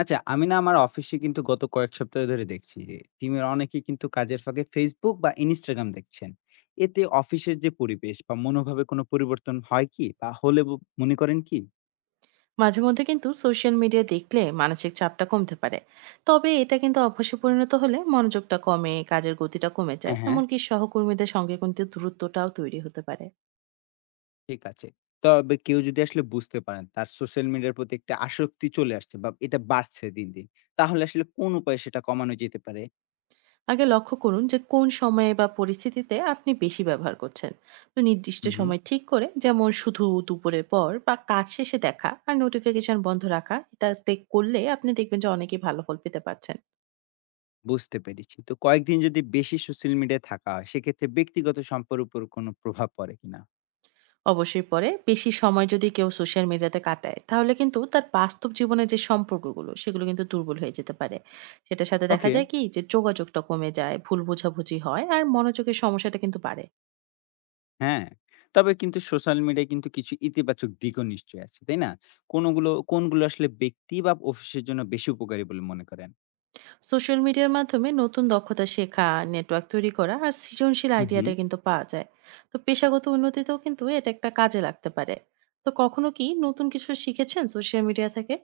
আচ্ছা, আমি না আমার অফিসে কিন্তু গত কয়েক সপ্তাহ ধরে দেখছি যে টিমের অনেকেই কিন্তু কাজের ফাঁকে Facebook বা Instagram দেখছেন। এতে অফিসের যে পরিবেশ বা মনোভাবে কোনো পরিবর্তন হয় কি বা হলে ব মনে করেন কি? মাঝে মধ্যে কিন্তু সোশ্যাল মিডিয়া দেখলে মানসিক চাপটা কমতে পারে। তবে এটা কিন্তু অভ্যাসে পরিণত হলে মনোযোগটা কমে কাজের গতিটা কমে যায়, হ্যাঁ, হ্যাঁ। এমনকি সহকর্মীদের সঙ্গে কিন্তু দূরত্বটাও তৈরি হতে পারে। ঠিক আছে। তবে কেউ যদি আসলে বুঝতে পারেন তার সোশ্যাল মিডিয়ার প্রতি একটা আসক্তি চলে আসছে বা এটা বাড়ছে দিন, দিন। তাহলে আসলে কোন উপায়ে সেটা কমানো যেতে পারে? আগে লক্ষ্য করুন যে কোন সময়ে বা পরিস্থিতিতে আপনি বেশি ব্যবহার করছেন। তো নির্দিষ্ট হুম, হুম। সময় ঠিক করে, যেমন শুধু দুপুরের পর বা কাজ শেষে দেখা আর নোটিফিকেশন বন্ধ রাখা, এটাতে করলে আপনি দেখবেন যে অনেকেই ভালো ফল পেতে পারছেন। বুঝতে পেরেছি। তো কয়েকদিন যদি বেশি সোশ্যাল মিডিয়ায় থাকা হয় সেক্ষেত্রে ব্যক্তিগত সম্পর্কের উপর কোনো প্রভাব পড়ে কিনা? অবশ্যই পড়ে। বেশি সময় যদি কেউ সোশ্যাল মিডিয়াতে কাটায়, তাহলে কিন্তু তার বাস্তব জীবনের যে সম্পর্কগুলো, সেগুলো কিন্তু দুর্বল হয়ে যেতে পারে। সেটার সাথে দেখা ওকে। যায় কি যে যোগাযোগটা কমে যায়, ভুল বোঝাবুঝি হয় আর মনোযোগের সমস্যাটা কিন্তু বাড়ে। হ্যাঁ, তবে কিন্তু সোশ্যাল মিডিয়ায় কিন্তু কিছু ইতিবাচক দিকও নিশ্চয়ই আছে, তাই না? কোনগুলো কোনগুলো আসলে ব্যক্তি বা অফিসের জন্য বেশি উপকারী বলে মনে করেন? সোশ্যাল মিডিয়ার মাধ্যমে নতুন দক্ষতা শেখা, নেটওয়ার্ক তৈরি করা আর সৃজনশীল হুম, হুম। আইডিয়াটা কিন্তু পাওয়া যায়। তো পেশাগত উন্নতিতেও কিন্তু এটা একটা কাজে লাগতে পারে। তো কখনো কি নতুন কিছু শিখেছেন সোশ্যাল মিডিয়া থেকে?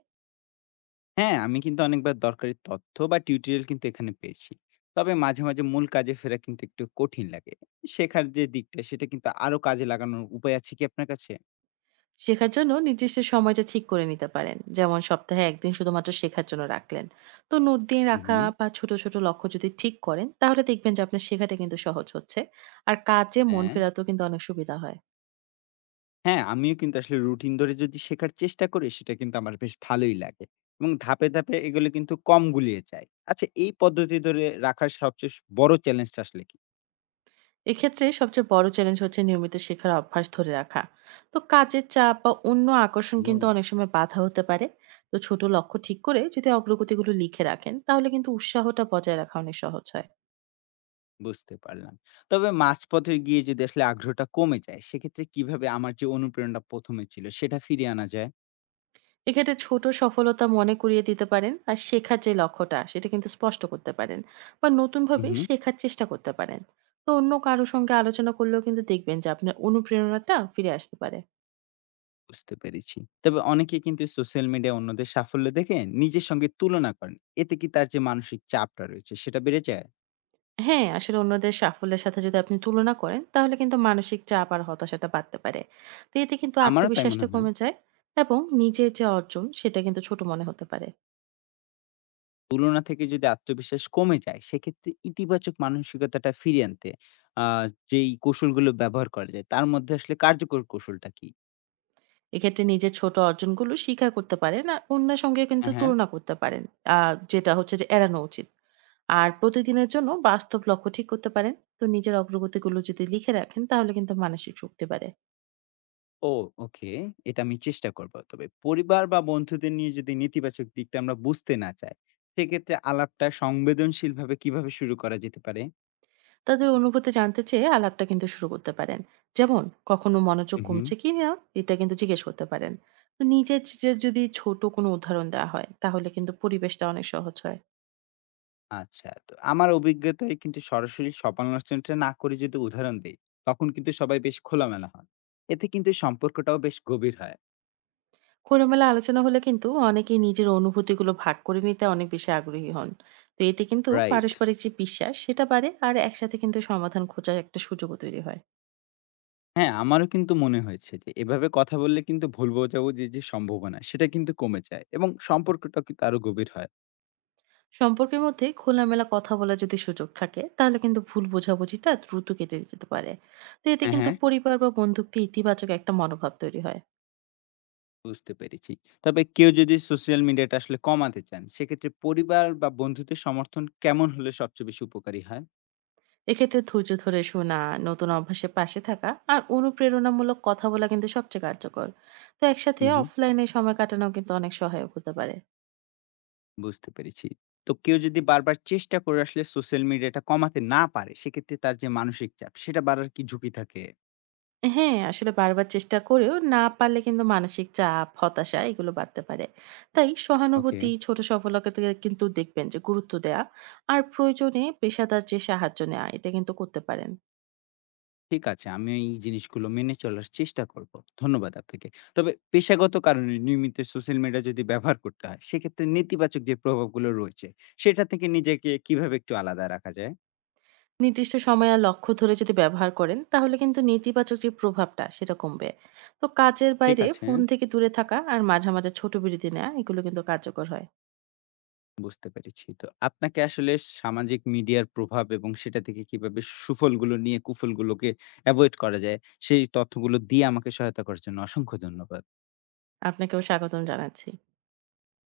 হ্যাঁ, আমি কিন্তু অনেকবার দরকারি তথ্য বা টিউটোরিয়াল কিন্তু এখানে পেয়েছি। তবে মাঝে, মাঝে মূল কাজে ফেরা কিন্তু একটু কঠিন লাগে। শেখার যে দিকটা সেটা কিন্তু আরো কাজে লাগানোর উপায় আছে কি আপনার কাছে? শেখার জন্য নির্দিষ্ট সময়টা ঠিক করে নিতে পারেন, যেমন সপ্তাহে একদিন শুধুমাত্র শেখার জন্য রাখলেন। তো নোট দিয়ে হুম, রাখা হুম। বা ছোট ছোট লক্ষ্য যদি ঠিক করেন তাহলে দেখবেন যে আপনার শেখাটা কিন্তু সহজ হচ্ছে আর কাজে মন হ্যাঁ। ফেরাতেও কিন্তু অনেক সুবিধা হয়। হ্যাঁ, আমিও কিন্তু আসলে রুটিন ধরে যদি শেখার চেষ্টা করি, সেটা কিন্তু আমার বেশ ভালোই লাগে এবং ধাপে, ধাপে এগুলো কিন্তু কম গুলিয়ে যায়। আচ্ছা এই পদ্ধতি ধরে রাখার সবচেয়ে বড় চ্যালেঞ্জটা আসলে কি? এক্ষেত্রে সবচেয়ে বড় চ্যালেঞ্জ হচ্ছে নিয়মিত শেখার অভ্যাস ধরে রাখা। তো কাজের চাপ বা অন্য আকর্ষণ কিন্তু হুম। অনেক সময় বাধা হতে পারে। তো ছোট লক্ষ্য ঠিক করে যদি অগ্রগতিগুলো লিখে রাখেন তাহলে কিন্তু উৎসাহটা বজায় রাখা অনেক সহজ হয়। বুঝতে পারলাম। তবে মাঝপথে গিয়ে যদি আসলে আগ্রহটা কমে যায়, সেক্ষেত্রে কিভাবে আমার যে অনুপ্রেরণা ১ম এ ছিল, সেটা ফিরিয়ে আনা যায়? এক্ষেত্রে ছোট সফলতা মনে করিয়ে দিতে পারেন আর শেখার যে লক্ষ্যটা সেটা কিন্তু স্পষ্ট করতে পারেন, বা নতুন হুম, ভাবে হুম। শেখার চেষ্টা করতে পারেন। তো অন্য কারোর সঙ্গে আলোচনা করলেও কিন্তু দেখবেন যে আপনার অনুপ্রেরণাটা ফিরে আসতে পারে। বুঝতে পেরেছি। তবে অনেকে কিন্তু সোশ্যাল মিডিয়ায় অন্যদের সাফল্য দেখে নিজের সঙ্গে তুলনা করেন। এতে কি তার যে মানসিক চাপটা রয়েছে, সেটা বেড়ে যায়? হ্যাঁ, আসলে অন্যদের সাফল্যের সাথে যদি আপনি তুলনা করেন তাহলে কিন্তু মানসিক চাপ আর হতাশাটা বাড়তে পারে। তো এতে কিন্তু আমারও তাই আত্মবিশ্বাসটা মনে হয়। কমে যায় এবং নিজের যে অর্জন সেটা কিন্তু ছোট মনে হতে পারে। তুলনা থেকে যদি আত্মবিশ্বাস কমে যায়, সেক্ষেত্রে ইতিবাচক মানসিকতাটা ফিরিয়ে আনতে আ যেই কৌশলগুলো ব্যবহার করা যায়, তার মধ্যে আসলে কার্যকর কৌশলটা কি? এক্ষেত্রে নিজের ছোট অর্জনগুলো স্বীকার করতে পারেন আর অন্যের সঙ্গে কিন্তু হ্যাঁ, হ্যাঁ। তুলনা করতে পারেন। যেটা হচ্ছে যে এড়ানো উচিত। আর প্রতিদিনের জন্য বাস্তব লক্ষ্য ঠিক করতে পারেন। তো নিজের অগ্রগতিগুলো যদি লিখে রাখেন তাহলে কিন্তু মানসিক শক্তি বাড়ে। ও ওকে। এটা আমি চেষ্টা করব। তবে পরিবার বা বন্ধুদের নিয়ে যদি নেতিবাচক দিকটা আমরা বুঝতে না চাই, সেক্ষেত্রে আলাপটা সংবেদনশীলভাবে কিভাবে শুরু করা যেতে পারে? তাদের অনুভূতি জানতে চেয়ে আলাপটা কিন্তু শুরু করতে পারেন, যেমন কখনো মনোযোগ হুম, হুম। কমছে কি না, এটা কিন্তু জিজ্ঞেস করতে পারেন। তো যদি ছোট কোনো উদাহরণ দেওয়া হয় তাহলে কিন্তু পরিবেশটা অনেক সহজ হয়। আচ্ছা। তো আমার অভিজ্ঞতায় কিন্তু সরাসরি সমালোচনাটা না করে যদি উদাহরণ দেই, তখন কিন্তু সবাই বেশ খোলামেলা হন। এতে কিন্তু সম্পর্কটাও বেশ গভীর হয়। খোলামেলা আলোচনা হলে কিন্তু অনেকেই নিজের অনুভূতিগুলো ভাগ করে নিতে অনেক বেশি আগ্রহী হন। তো এতে কিন্তু রাইট। পারস্পরিক যে বিশ্বাস সেটা বাড়ে আর একসাথে কিন্তু সমাধান খোঁজার একটা সুযোগও তৈরি হয়। হ্যাঁ, আমারও কিন্তু মনে হয়েছে যে এভাবে কথা বললে কিন্তু ভুল বোঝাবুঝির যে সম্ভাবনা সেটা কিন্তু কমে যায় এবং সম্পর্কটা কিন্তু আরো গভীর হয়। সম্পর্কের মধ্যে খোলামেলা কথা বলার যদি সুযোগ থাকে তাহলে কিন্তু ভুল বোঝাবুঝিটা দ্রুত কেটে যেতে পারে। তো এতে হ্যাঁ, কিন্তু হ্যাঁ, পরিবার বা বন্ধুত্বে ইতিবাচক একটা মনোভাব তৈরি হয়। বুঝতে পেরেছি। তবে কেউ যদি সোশ্যাল মিডিয়াটা আসলে কমাতে চান, সেক্ষেত্রে পরিবার বা বন্ধুদের সমর্থন কেমন হলে সবচেয়ে বেশি উপকারী হয়? এক্ষেত্রে ধৈর্য ধরে শোনা, নতুন অভ্যাসের পাশে থাকা আর অনুপ্রেরণামূলক কথা বলা কিন্তু সবচেয়ে কার্যকর। তো একসাথে হুম, হুম, অফলাইনে সময় কাটানো কিন্তু অনেক সহায়ক হতে পারে। বুঝতে পেরেছি। তো কেউ যদি বারবার চেষ্টা করে আসলে সোশ্যাল মিডিয়াটা কমাতে না পারে, সেক্ষেত্রে তার যে মানসিক চাপ সেটা বাড়ার কি ঝুঁকি থাকে? হ্যাঁ, আসলে বারবার চেষ্টা করেও না পারলে কিন্তু মানসিক চাপ, হতাশা এগুলো বাড়তে পারে। তাই ওকে। সহানুভূতি, ছোট সফলতাকে কিন্তু দেখবেন যে গুরুত্ব দেয়া আর প্রয়োজনে পেশাদার যে সাহায্য নেওয়া এটা কিন্তু করতে পারেন। ঠিক আছে। আমি এই জিনিসগুলো মেনে চলার চেষ্টা করব। ধন্যবাদ আপনাকে। তবে পেশাগত কারণে নিয়মিত সোশ্যাল মিডিয়া যদি ব্যবহার করতে হয়, সেক্ষেত্রে নেতিবাচক যে প্রভাবগুলো রয়েছে, সেটা থেকে নিজেকে কিভাবে একটু আলাদা রাখা যায়? নির্দিষ্ট সময় আর লক্ষ্য ধরে যদি ব্যবহার করেন তাহলে কিন্তু নেতিবাচক যে প্রভাবটা সেটা কমবে। তো কাজের ঠিক বাইরে আছে, ফোন থেকে দূরে থাকা আর মাঝে মাঝে ছোট বিরতি নেওয়া এগুলো কিন্তু কার্যকর হয়। বুঝতে পেরেছি। তো আপনাকে আসলে সামাজিক মিডিয়ার প্রভাব এবং সেটা থেকে কিভাবে সুফলগুলো নিয়ে কুফলগুলোকে এভয়েড করা যায়, সেই তথ্যগুলো দিয়ে আমাকে সহায়তা করার জন্য অসংখ্য ধন্যবাদ। আপনাকেও স্বাগতম জানাচ্ছি।